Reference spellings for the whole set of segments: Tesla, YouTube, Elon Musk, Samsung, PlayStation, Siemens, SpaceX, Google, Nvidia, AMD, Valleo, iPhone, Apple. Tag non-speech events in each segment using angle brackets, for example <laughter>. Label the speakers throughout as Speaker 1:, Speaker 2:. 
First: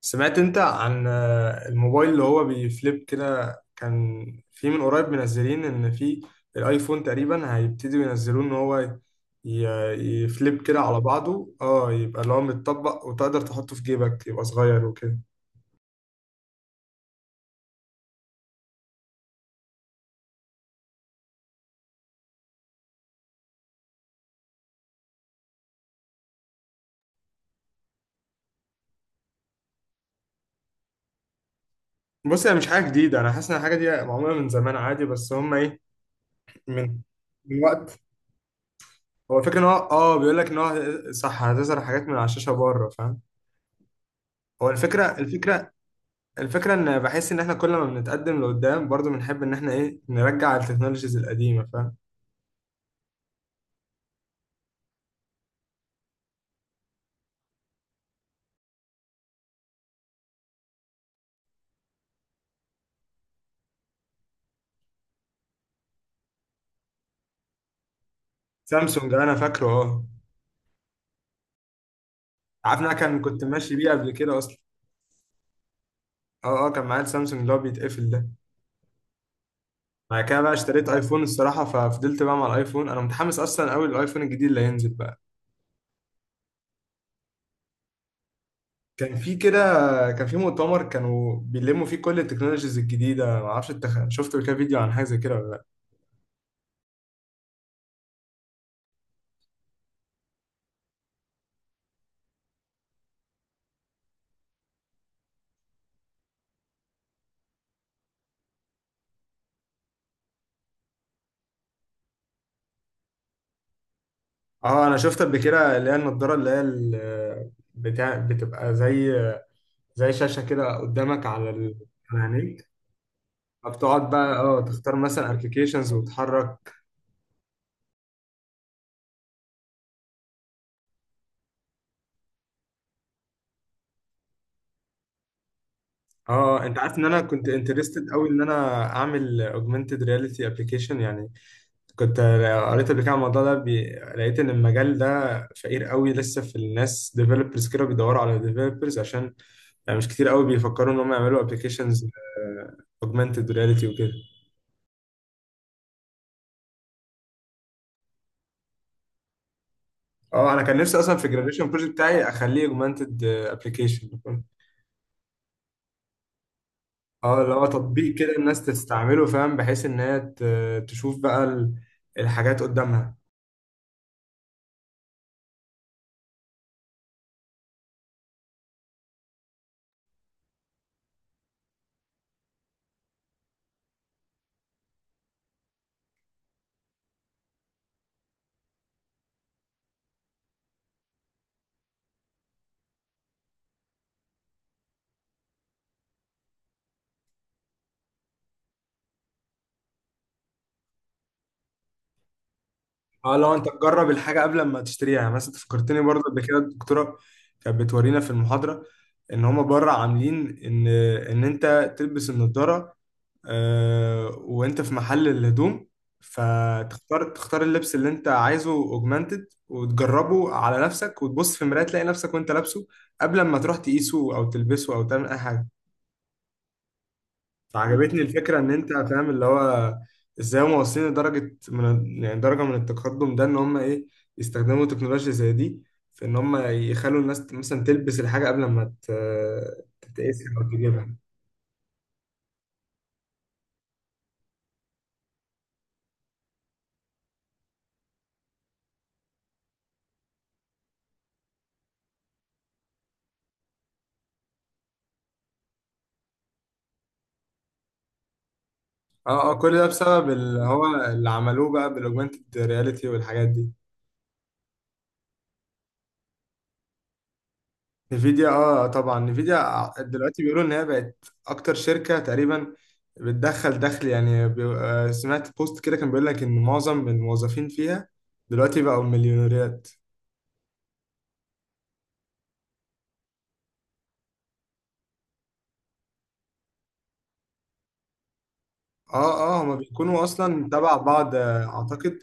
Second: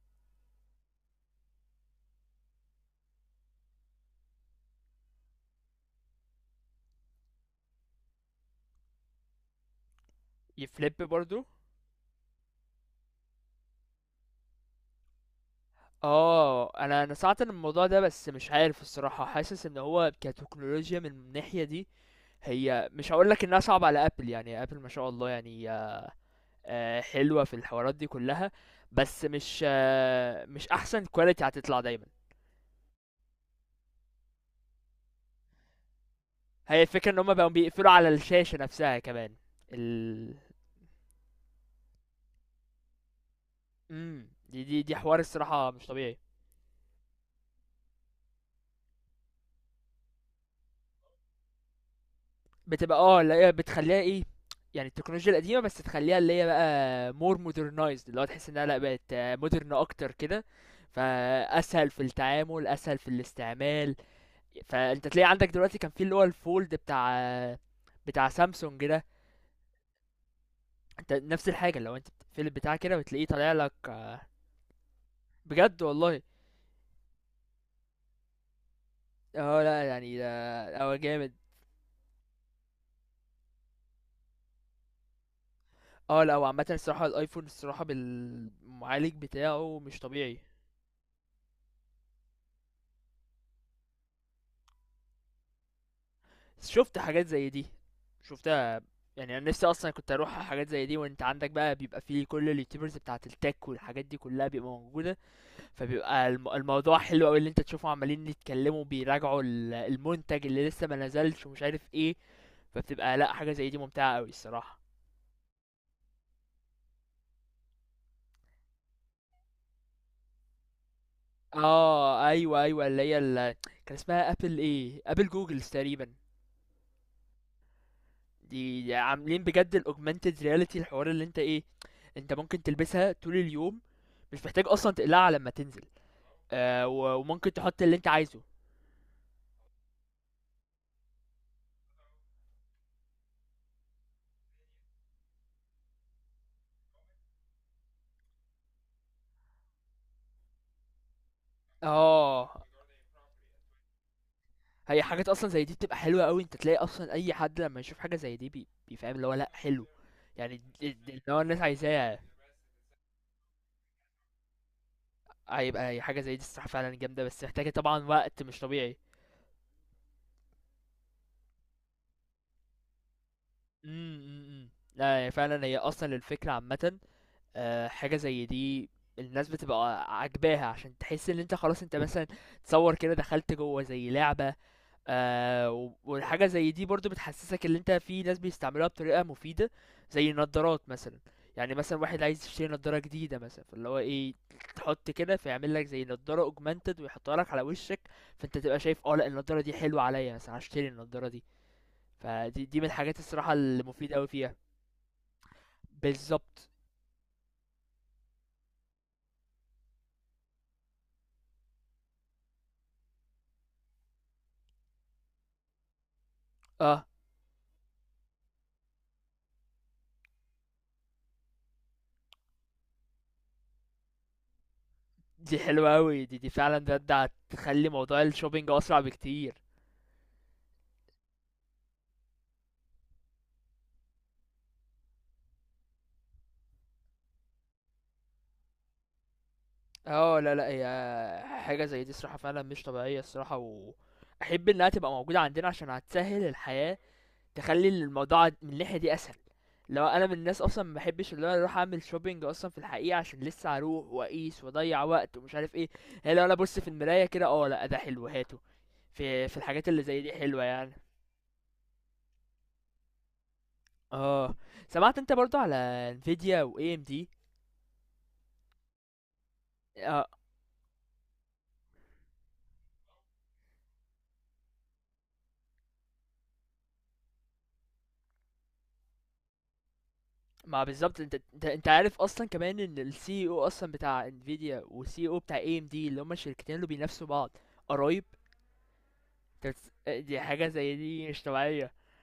Speaker 1: سمعت انت عن الموبايل اللي هو بيفليب كده. كان في من قريب منزلين ان في الايفون تقريبا هيبتدوا ينزلوه، ان هو ي- يفليب كده
Speaker 2: يفليب
Speaker 1: على
Speaker 2: برضو.
Speaker 1: بعضه، يبقى اللي هو متطبق وتقدر تحطه في جيبك، يبقى صغير وكده.
Speaker 2: اه، انا سمعت عن الموضوع ده، بس مش عارف الصراحه، حاسس ان هو كتكنولوجيا من الناحيه دي هي مش هقول لك انها صعبه على ابل. يعني ابل ما شاء الله، يعني حلوه في الحوارات دي كلها، بس مش احسن كواليتي هتطلع دايما.
Speaker 1: بص، هي مش حاجه جديده، انا حاسس ان الحاجه دي معموله من زمان عادي، بس هم ايه،
Speaker 2: هي
Speaker 1: من
Speaker 2: الفكره ان هم بقوا
Speaker 1: من
Speaker 2: بيقفلوا
Speaker 1: وقت.
Speaker 2: على الشاشه نفسها كمان.
Speaker 1: هو الفكره ان هو
Speaker 2: ال
Speaker 1: بيقول لك ان هو صح، هتظهر حاجات من على الشاشه بره، فاهم؟
Speaker 2: دي
Speaker 1: هو
Speaker 2: دي دي
Speaker 1: الفكره
Speaker 2: حوار
Speaker 1: الفكره
Speaker 2: الصراحه مش طبيعي.
Speaker 1: الفكرة ان بحس ان احنا كل ما بنتقدم لقدام برضو بنحب ان احنا ايه، نرجع التكنولوجيز القديمة، فاهم؟
Speaker 2: بتبقى اه اللي هي بتخليها ايه، يعني التكنولوجيا القديمه، بس تخليها اللي هي بقى مور مودرنايزد، اللي هو تحس انها لا بقت مودرن اكتر كده، فاسهل في التعامل، اسهل في الاستعمال. فانت تلاقي عندك دلوقتي كان في اللي هو الفولد بتاع سامسونج ده،
Speaker 1: سامسونج، انا فاكره، اه.
Speaker 2: انت نفس الحاجه، لو انت بتقفل البتاع
Speaker 1: عارف إن انا
Speaker 2: كده
Speaker 1: كان
Speaker 2: بتلاقيه
Speaker 1: كنت
Speaker 2: طالع لك.
Speaker 1: ماشي بيه قبل كده اصلا.
Speaker 2: بجد والله.
Speaker 1: اه اه، كان معايا السامسونج اللي هو بيتقفل ده.
Speaker 2: اه لا يعني
Speaker 1: بعد كده بقى
Speaker 2: ده
Speaker 1: اشتريت
Speaker 2: هو
Speaker 1: ايفون
Speaker 2: جامد.
Speaker 1: الصراحة، ففضلت بقى مع الايفون. انا متحمس اصلا قوي للايفون الجديد اللي هينزل بقى.
Speaker 2: اه لا، وعامة الصراحة الايفون الصراحة بالمعالج
Speaker 1: كان في كده
Speaker 2: بتاعه مش
Speaker 1: كان في
Speaker 2: طبيعي.
Speaker 1: مؤتمر كانوا بيلموا فيه كل التكنولوجيز الجديدة. معرفش انت شفت قبل كده فيديو عن حاجة زي كده ولا لا.
Speaker 2: شفت حاجات زي دي، شفتها. يعني انا نفسي اصلا كنت اروح على حاجات زي دي، وانت عندك بقى بيبقى فيه كل اليوتيوبرز بتاعه التك والحاجات دي كلها بيبقى موجوده. فبيبقى الموضوع حلو قوي اللي انت تشوفهم عمالين يتكلموا، بيراجعوا المنتج اللي لسه ما نزلش ومش عارف ايه. فبتبقى لا، حاجه زي دي ممتعه قوي الصراحه.
Speaker 1: اه، انا شفت قبل كده اللي هي النضارة، اللي هي بتاع، بتبقى زي شاشة كده قدامك على على
Speaker 2: اه ايوه
Speaker 1: عينيك.
Speaker 2: ايوه اللي هي ال... كان
Speaker 1: فبتقعد
Speaker 2: اسمها
Speaker 1: بقى
Speaker 2: ابل
Speaker 1: تختار
Speaker 2: ايه، ابل
Speaker 1: مثلا
Speaker 2: جوجلز
Speaker 1: ابلكيشنز
Speaker 2: تقريبا.
Speaker 1: وتحرك.
Speaker 2: دي عاملين بجد الاوجمانتد رياليتي، الحوار اللي انت ايه، انت ممكن تلبسها طول اليوم، مش محتاج اصلا تقلعها لما تنزل.
Speaker 1: اه، انت عارف ان
Speaker 2: و-
Speaker 1: انا كنت
Speaker 2: وممكن تحط اللي انت
Speaker 1: انترستد قوي
Speaker 2: عايزه.
Speaker 1: ان انا اعمل اوجمانتد رياليتي ابلكيشن يعني. كنت قريت قبل كده عن الموضوع ده لقيت ان المجال ده فقير قوي، لسه في الناس ديفلوبرز كده بيدوروا على ديفلوبرز عشان يعني مش كتير قوي بيفكروا ان هم يعملوا ابلكيشنز
Speaker 2: اه،
Speaker 1: اوجمانتد رياليتي وكده.
Speaker 2: هي حاجات اصلا زي دي بتبقى حلوه قوي. انت تلاقي اصلا اي حد لما يشوف حاجه زي دي بيفهم اللي هو لا حلو.
Speaker 1: اه،
Speaker 2: يعني
Speaker 1: انا كان
Speaker 2: دي-
Speaker 1: نفسي
Speaker 2: دي
Speaker 1: اصلا
Speaker 2: اللي
Speaker 1: في
Speaker 2: هو الناس
Speaker 1: الجراديشن بروجكت
Speaker 2: عايزاها.
Speaker 1: بتاعي اخليه اوجمانتد ابلكيشن.
Speaker 2: هيبقى هي حاجه زي دي الصراحه فعلا جامده،
Speaker 1: اه،
Speaker 2: بس
Speaker 1: اللي هو
Speaker 2: محتاجه طبعا
Speaker 1: تطبيق كده
Speaker 2: وقت مش
Speaker 1: الناس
Speaker 2: طبيعي.
Speaker 1: تستعمله، فاهم؟ بحيث ان هي تشوف بقى الحاجات قدامها.
Speaker 2: امم امم، امم. لا، هي فعلا هي اصلا الفكره عامه. حاجة زي دي الناس بتبقى عاجباها، عشان تحس ان انت خلاص انت مثلا تصور كده دخلت جوه زي لعبة. و- والحاجة زي دي برضو بتحسسك ان انت في ناس بيستعملوها بطريقة مفيدة، زي النضارات مثلا. يعني مثلا واحد عايز يشتري نضارة جديدة مثلا، فاللي هو ايه، تحط كده فيعمل لك زي نضارة اوجمانتد ويحطها لك على وشك، فانت تبقى شايف اه لا النضارة دي حلوة عليا مثلا، هشتري النضارة دي. فدي من الحاجات
Speaker 1: اه،
Speaker 2: الصراحة
Speaker 1: لو انت تجرب
Speaker 2: المفيدة اوي
Speaker 1: الحاجه
Speaker 2: فيها.
Speaker 1: قبل ما تشتريها، يعني مثلا فكرتني برضه قبل كده
Speaker 2: بالظبط.
Speaker 1: الدكتوره كانت بتورينا في المحاضره ان هما بره عاملين ان ان انت تلبس النضاره وانت في محل الهدوم،
Speaker 2: اه،
Speaker 1: فتختار اللبس اللي انت عايزه اوجمانتد وتجربه على نفسك وتبص في المرايه تلاقي نفسك وانت لابسه، قبل ما تروح تقيسه او تلبسه او تعمل اي
Speaker 2: دي
Speaker 1: حاجه.
Speaker 2: حلوة أوي، دي فعلا ده هتخلي
Speaker 1: عجبتني
Speaker 2: موضوع
Speaker 1: الفكرة إن
Speaker 2: الشوبينج
Speaker 1: أنت
Speaker 2: أسرع
Speaker 1: فاهم اللي
Speaker 2: بكتير.
Speaker 1: هو إزاي هم واصلين لدرجة من، يعني درجة من التقدم ده، إن هم إيه، يستخدموا تكنولوجيا زي دي في إن هم يخلوا الناس مثلا تلبس الحاجة قبل ما
Speaker 2: اه
Speaker 1: تتقيسها
Speaker 2: لا
Speaker 1: أو
Speaker 2: لا،
Speaker 1: تجيبها.
Speaker 2: هي حاجة زي دي الصراحة فعلا مش طبيعية الصراحة، وأحب إنها تبقى موجودة عندنا عشان هتسهل الحياة، تخلي الموضوع من الناحية دي أسهل. لو أنا من الناس أصلا ما بحبش اللي أنا أروح أعمل شوبينج أصلا في الحقيقة، عشان لسه هروح وأقيس وأضيع وقت ومش عارف إيه. هي لو أنا أبص في المراية كده اه لا ده حلو هاته. في
Speaker 1: أه أه،
Speaker 2: في
Speaker 1: كل ده
Speaker 2: الحاجات اللي زي
Speaker 1: بسبب
Speaker 2: دي
Speaker 1: اللي
Speaker 2: حلوة
Speaker 1: هو
Speaker 2: يعني.
Speaker 1: اللي عملوه بقى بالأوجمانتد رياليتي والحاجات دي.
Speaker 2: اه، سمعت انت برضو على انفيديا و AMD.
Speaker 1: نفيديا، اه، طبعا. نفيديا آه، دلوقتي بيقولوا ان هي بقت اكتر شركه تقريبا بتدخل دخل، يعني سمعت بوست كده كان بيقول لك ان معظم الموظفين فيها دلوقتي بقوا مليونيرات.
Speaker 2: ما بالظبط، انت عارف اصلا كمان ان السي او اصلا بتاع انفيديا والسي او بتاع اي ام دي، اللي هما الشركتين اللي بينافسوا بعض، قرايب.
Speaker 1: اه اه،
Speaker 2: انت
Speaker 1: هما
Speaker 2: بتس- آه،
Speaker 1: بيكونوا
Speaker 2: دي
Speaker 1: اصلا
Speaker 2: حاجه
Speaker 1: تبع
Speaker 2: زي دي
Speaker 1: بعض،
Speaker 2: مش طبيعيه.
Speaker 1: اعتقد.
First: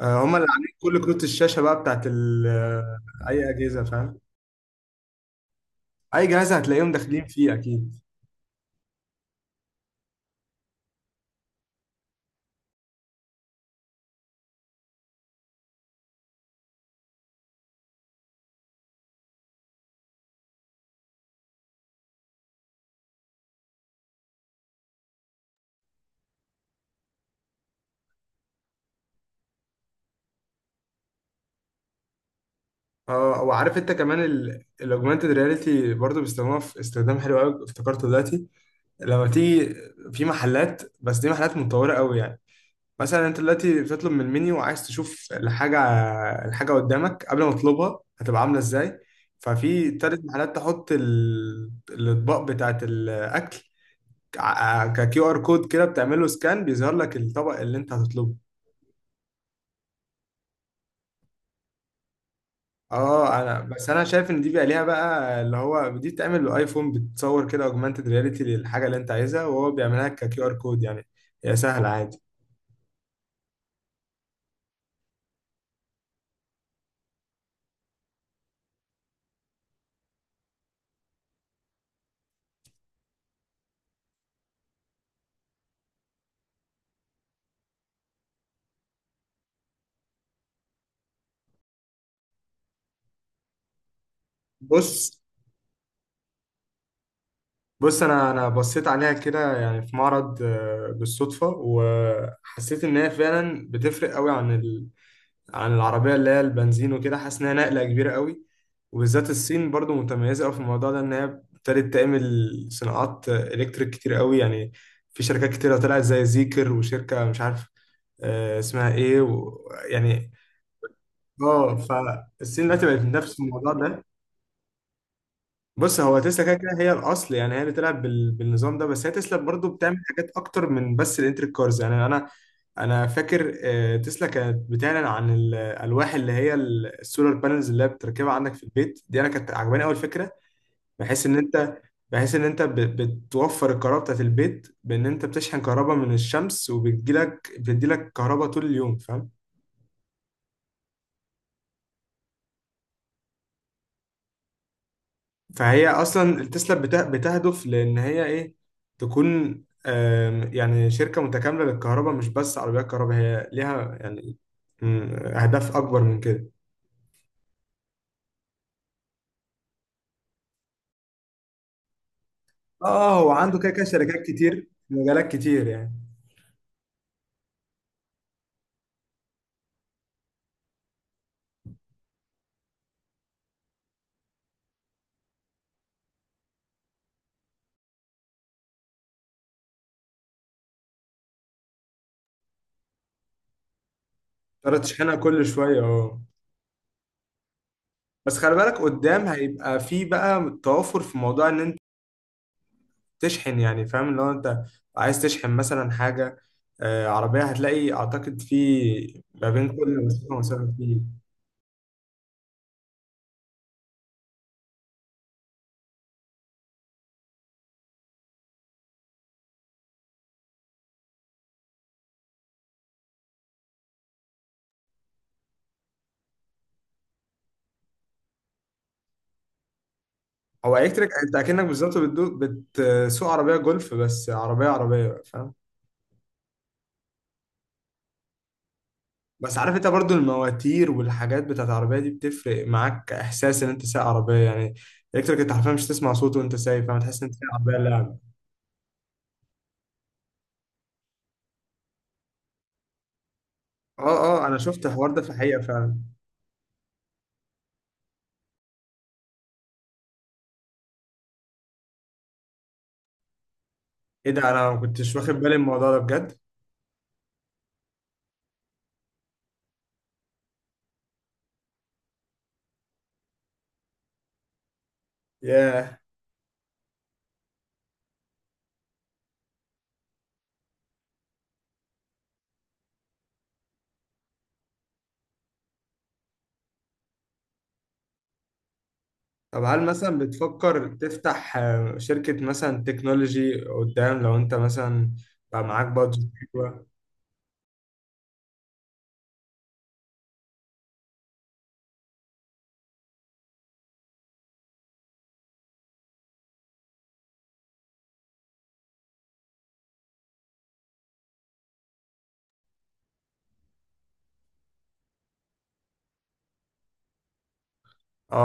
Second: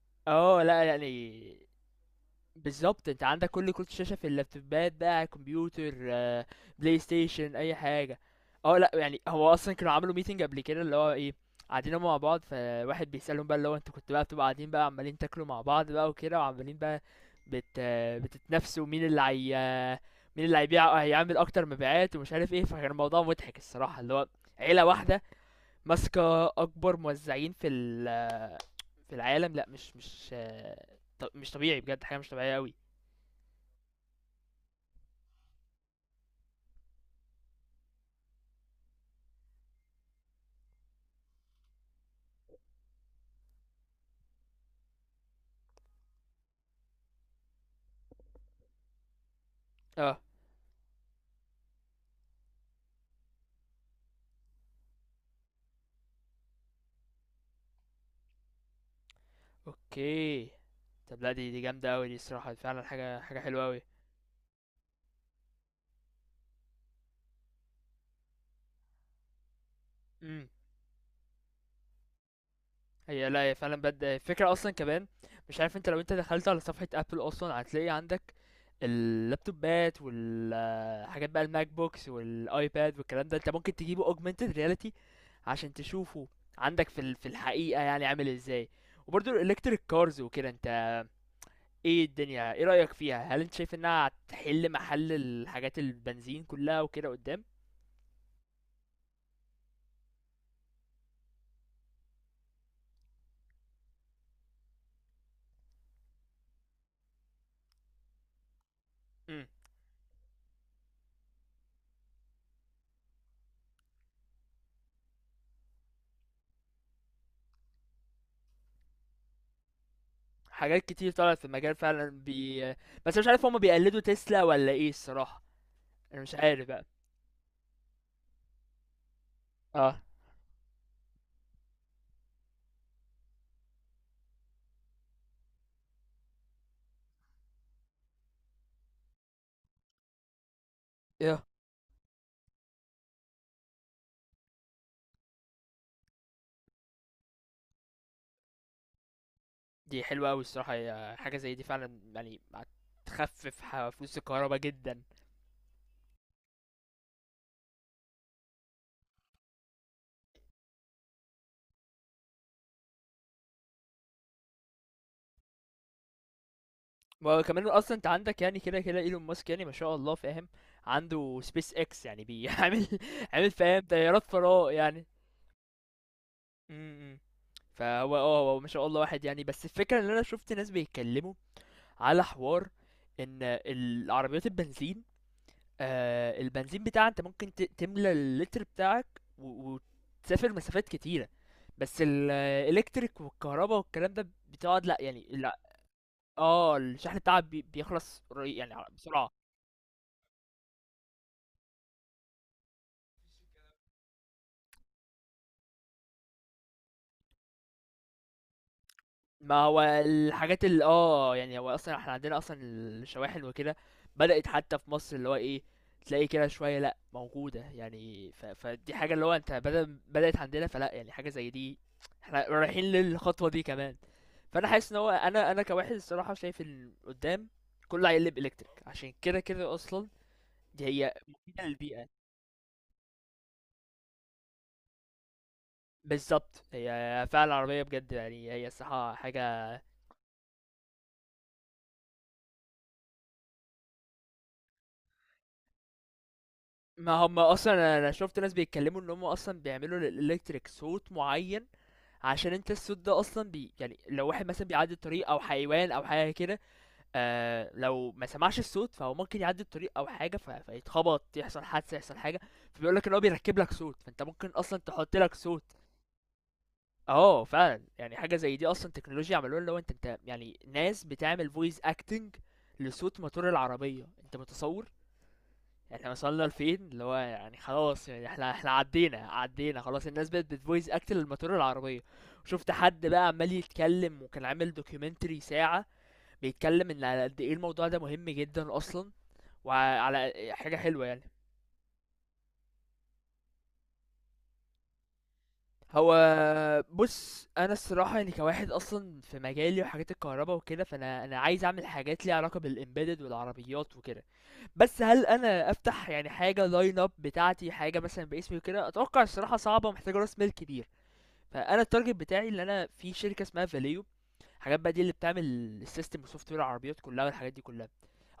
Speaker 1: هما اللي
Speaker 2: اه
Speaker 1: عاملين
Speaker 2: لا
Speaker 1: كل كروت
Speaker 2: يعني،
Speaker 1: الشاشه بقى بتاعت
Speaker 2: بالظبط، انت
Speaker 1: اي
Speaker 2: عندك كل
Speaker 1: اجهزه،
Speaker 2: كروت شاشه
Speaker 1: فاهم؟
Speaker 2: في اللابتوبات، بقى كمبيوتر،
Speaker 1: اي جهاز هتلاقيهم
Speaker 2: بلاي
Speaker 1: داخلين فيه
Speaker 2: ستيشن، اي
Speaker 1: اكيد.
Speaker 2: حاجه. اه لا يعني، هو اصلا كانوا عملوا ميتنج قبل كده، اللي هو ايه، قاعدين هما مع بعض، فواحد بيسألهم بقى اللي هو انتوا كنتوا بقى بتبقوا قاعدين بقى عمالين تاكلوا مع بعض بقى وكده، وعمالين بقى بت بتتنافسوا مين اللي هي مين اللي هيبيع هيعمل اكتر مبيعات ومش عارف ايه. فكان الموضوع مضحك الصراحه، اللي هو عيله واحده ماسكه اكبر موزعين في في العالم. لا مش مش طبيعي بجد، حاجه مش طبيعيه قوي.
Speaker 1: اه، وعارف انت كمان الاوجمانتد رياليتي برضو بيستخدموها في استخدام حلو قوي افتكرته دلوقتي، لما تيجي في محلات، بس دي محلات متطورة قوي يعني. مثلا انت دلوقتي بتطلب من المنيو وعايز تشوف الحاجة قدامك قبل ما تطلبها هتبقى عاملة ازاي. ففي
Speaker 2: اه،
Speaker 1: تالت محلات تحط الأطباق بتاعت الأكل ككيو ار كود كده، بتعمله سكان، بيظهر لك الطبق اللي انت هتطلبه.
Speaker 2: اوكي. طب لا، دي جامده قوي، دي الصراحه فعلا حاجه
Speaker 1: اه، انا
Speaker 2: حلوه قوي.
Speaker 1: بس انا شايف ان دي بقى ليها بقى اللي هو دي بتعمل بالايفون، بتصور كده اوجمانتد رياليتي للحاجه اللي انت عايزها وهو بيعملها ككيو ار كود يعني. هي سهله عادي.
Speaker 2: هي لا، هي فعلًا بجد الفكرة أصلًا كمان، مش عارف أنت لو أنت دخلت على صفحة Apple أصلًا هتلاقي عندك اللابتوبات والحاجات بقى الMac books والiPad والكلام ده، أنت ممكن تجيبه augmented reality عشان تشوفه عندك في ال في الحقيقة يعني عامل إزاي، وبرضه الelectric cars وكده أنت إيه الدنيا، إيه رأيك فيها؟ هل أنت شايف إنها هتحل محل
Speaker 1: بص،
Speaker 2: الحاجات البنزين كلها وكده قدّام؟
Speaker 1: انا بصيت عليها كده، يعني في معرض بالصدفه، وحسيت ان هي فعلا بتفرق قوي عن العربيه اللي هي البنزين وكده. حاسس انها نقله كبيره قوي، وبالذات
Speaker 2: إمم،
Speaker 1: الصين برضو متميزه قوي في الموضوع ده ان هي ابتدت تعمل صناعات الكتريك كتير قوي يعني. في شركات كتيره طلعت زي زيكر، وشركه مش عارف اسمها ايه يعني.
Speaker 2: حاجات كتير طلعت في
Speaker 1: اه،
Speaker 2: المجال فعلًا
Speaker 1: فالصين
Speaker 2: بي.
Speaker 1: دلوقتي بقت
Speaker 2: بس مش
Speaker 1: بتنافس في
Speaker 2: عارف هُم
Speaker 1: الموضوع
Speaker 2: بيقلدوا
Speaker 1: ده.
Speaker 2: تسلا والّا إيه الصراحة.
Speaker 1: بص، هو
Speaker 2: انا مش
Speaker 1: تسلا كده
Speaker 2: عارف
Speaker 1: كده
Speaker 2: بقى.
Speaker 1: هي الاصل، يعني هي اللي بتلعب بالنظام ده، بس هي تسلا برضو بتعمل
Speaker 2: اه،
Speaker 1: حاجات اكتر من بس الانتريك كارز يعني. انا فاكر تسلا كانت بتعلن عن الالواح اللي هي السولار بانلز اللي هي بتركبها عندك في البيت دي، انا كانت عجباني اول فكره، بحيث ان
Speaker 2: ايه،
Speaker 1: انت بحيث ان انت بتوفر الكهرباء بتاعت البيت، بان انت بتشحن كهرباء من الشمس وبتجيلك بتديلك كهرباء طول اليوم، فاهم؟
Speaker 2: دي حلوه قوي الصراحه، هي حاجه زي دي فعلا يعني هتخفف فلوس الكهرباء جدا.
Speaker 1: فهي اصلا التسلا بتهدف لان هي ايه، تكون يعني شركه متكامله للكهرباء، مش بس عربيات كهرباء. هي ليها يعني اهداف اكبر من كده.
Speaker 2: ما هو كمان اصلا انت عندك، يعني كده كده ايلون ماسك يعني ما شاء الله، فاهم، عنده سبيس اكس، يعني بيعمل
Speaker 1: اه، هو
Speaker 2: <laughs> عامل
Speaker 1: عنده كده
Speaker 2: فاهم
Speaker 1: كده شركات
Speaker 2: طيارات
Speaker 1: كتير
Speaker 2: فراغ
Speaker 1: في
Speaker 2: يعني.
Speaker 1: مجالات كتير يعني.
Speaker 2: امم. فهو اه هو ما شاء الله واحد يعني، بس الفكره ان انا شفت ناس بيتكلموا على حوار ان العربيات البنزين، آه البنزين بتاعها انت ممكن تملى اللتر بتاعك و- وتسافر مسافات كتيرة. بس الالكتريك والكهرباء والكلام ده
Speaker 1: تقدر
Speaker 2: بتقعد لا
Speaker 1: تشحنها
Speaker 2: يعني
Speaker 1: كل
Speaker 2: لا.
Speaker 1: شويه، اه.
Speaker 2: اه الشحن بتاعها بيخلص
Speaker 1: بس خلي بالك
Speaker 2: يعني
Speaker 1: قدام
Speaker 2: بسرعة.
Speaker 1: هيبقى في بقى توافر في موضوع ان انت تشحن، يعني فاهم، لو انت عايز تشحن مثلا حاجه عربيه، هتلاقي اعتقد في ما
Speaker 2: ما
Speaker 1: بين
Speaker 2: هو
Speaker 1: كل مسافه
Speaker 2: الحاجات
Speaker 1: ومسافه
Speaker 2: اللي
Speaker 1: فيه.
Speaker 2: يعني هو أصلًا إحنا عندنا أصلًا الشواحن وكده بدأت حتى في مصر، اللي هو إيه، تلاقي كده شوية لأ موجودة يعني، فدي حاجة اللي هو أنت بدل بدأت عندنا فلأ، يعني حاجة زي دي، إحنا رايحين للخطوة دي كمان، فأنا حاسس إن هو أنا كواحد الصراحة شايف إن قدّام كله هيقلب electric، عشان كده كده أصلًا
Speaker 1: هو
Speaker 2: دي
Speaker 1: الكتريك،
Speaker 2: هي
Speaker 1: انت اكنك
Speaker 2: مفيدة
Speaker 1: بالظبط
Speaker 2: للبيئة،
Speaker 1: بتسوق عربيه جولف، بس عربيه عربيه بقى، فاهم؟
Speaker 2: بالضبط هي فعلًا العربية بجد يعني، هي الصراحة
Speaker 1: بس عارف
Speaker 2: حاجة.
Speaker 1: انت برضو المواتير والحاجات بتاعت العربيه دي بتفرق معاك، احساس ان انت سايق عربيه يعني. الكتريك انت حرفيا مش تسمع صوته وانت سايق، فاهم؟
Speaker 2: ما
Speaker 1: تحس ان انت
Speaker 2: هم
Speaker 1: سايق عربيه
Speaker 2: اصلا انا، أنا
Speaker 1: لعب.
Speaker 2: شفت ناس بيتكلموا ان هم اصلا بيعملوا للالكتريك صوت معين، عشان انت الصوت ده اصلا بي يعني
Speaker 1: اه
Speaker 2: لو
Speaker 1: اه،
Speaker 2: واحد
Speaker 1: انا
Speaker 2: مثلا
Speaker 1: شفت
Speaker 2: بيعدي
Speaker 1: الحوار ده في
Speaker 2: الطريق او
Speaker 1: الحقيقه
Speaker 2: حيوان
Speaker 1: فعلا.
Speaker 2: او حاجه كده. آه لو ما سمعش الصوت فهو ممكن يعدي الطريق او حاجه، ف... فيتخبط، يحصل حادثه، يحصل حاجه. فبيقول لك ان هو بيركب لك صوت، فانت
Speaker 1: ايه ده؟
Speaker 2: ممكن
Speaker 1: انا ما
Speaker 2: اصلا
Speaker 1: كنتش
Speaker 2: تحط
Speaker 1: واخد
Speaker 2: لك
Speaker 1: بالي من
Speaker 2: صوت.
Speaker 1: الموضوع ده بجد.
Speaker 2: اه فعلا، يعني حاجه زي دي اصلا تكنولوجيا عملوها، اللي هو انت يعني ناس بتعمل فويس اكتنج لصوت موتور العربيه، انت متصور.
Speaker 1: ياه.
Speaker 2: يعني احنا وصلنا لفين، اللي هو يعني خلاص يعني احنا عدينا خلاص. الناس بقت بتفويس اكت للموتور العربيه. شفت حد بقى عمال يتكلم وكان عامل دوكيومنتري ساعه بيتكلم ان على قد ايه الموضوع ده مهم جدا اصلا،
Speaker 1: طب هل مثلا
Speaker 2: وعلى حاجه
Speaker 1: بتفكر
Speaker 2: حلوه يعني.
Speaker 1: تفتح شركه مثلا تكنولوجي قدام، لو انت مثلا بقى معاك
Speaker 2: هو
Speaker 1: بادجت حلوه؟
Speaker 2: بص انا الصراحه يعني كواحد اصلا في مجالي وحاجات الكهرباء وكده، فانا، انا عايز اعمل حاجات ليها علاقه بالامبيدد والعربيات وكده. بس هل انا افتح يعني حاجه لاين اب بتاعتي، حاجه مثلا باسمي وكده، اتوقع الصراحه صعبه ومحتاجه راس مال كبير. فانا التارجت بتاعي ان انا في شركه اسمها فاليو، الحاجات بقى دي اللي بتعمل السيستم وسوفت وير العربيات كلها والحاجات دي كلها.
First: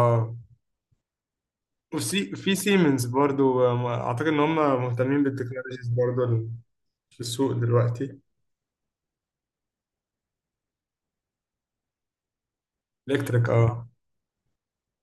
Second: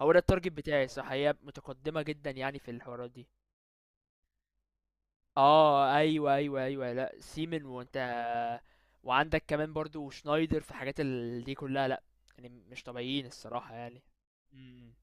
Speaker 2: هو ده التارجت بتاعي الصراحه، هي متقدمه جدا
Speaker 1: وفي
Speaker 2: يعني في
Speaker 1: سيمنز
Speaker 2: الحوارات دي.
Speaker 1: برضو اعتقد ان هم مهتمين بالتكنولوجيز
Speaker 2: اه
Speaker 1: برضو
Speaker 2: ايوه ايوه لا
Speaker 1: في السوق
Speaker 2: سيمن، وانت
Speaker 1: دلوقتي.
Speaker 2: وعندك كمان برضو شنايدر في حاجات ال... دي كلها، لا يعني مش طبيعيين
Speaker 1: الكتريك،
Speaker 2: الصراحه
Speaker 1: اه.
Speaker 2: يعني. مم.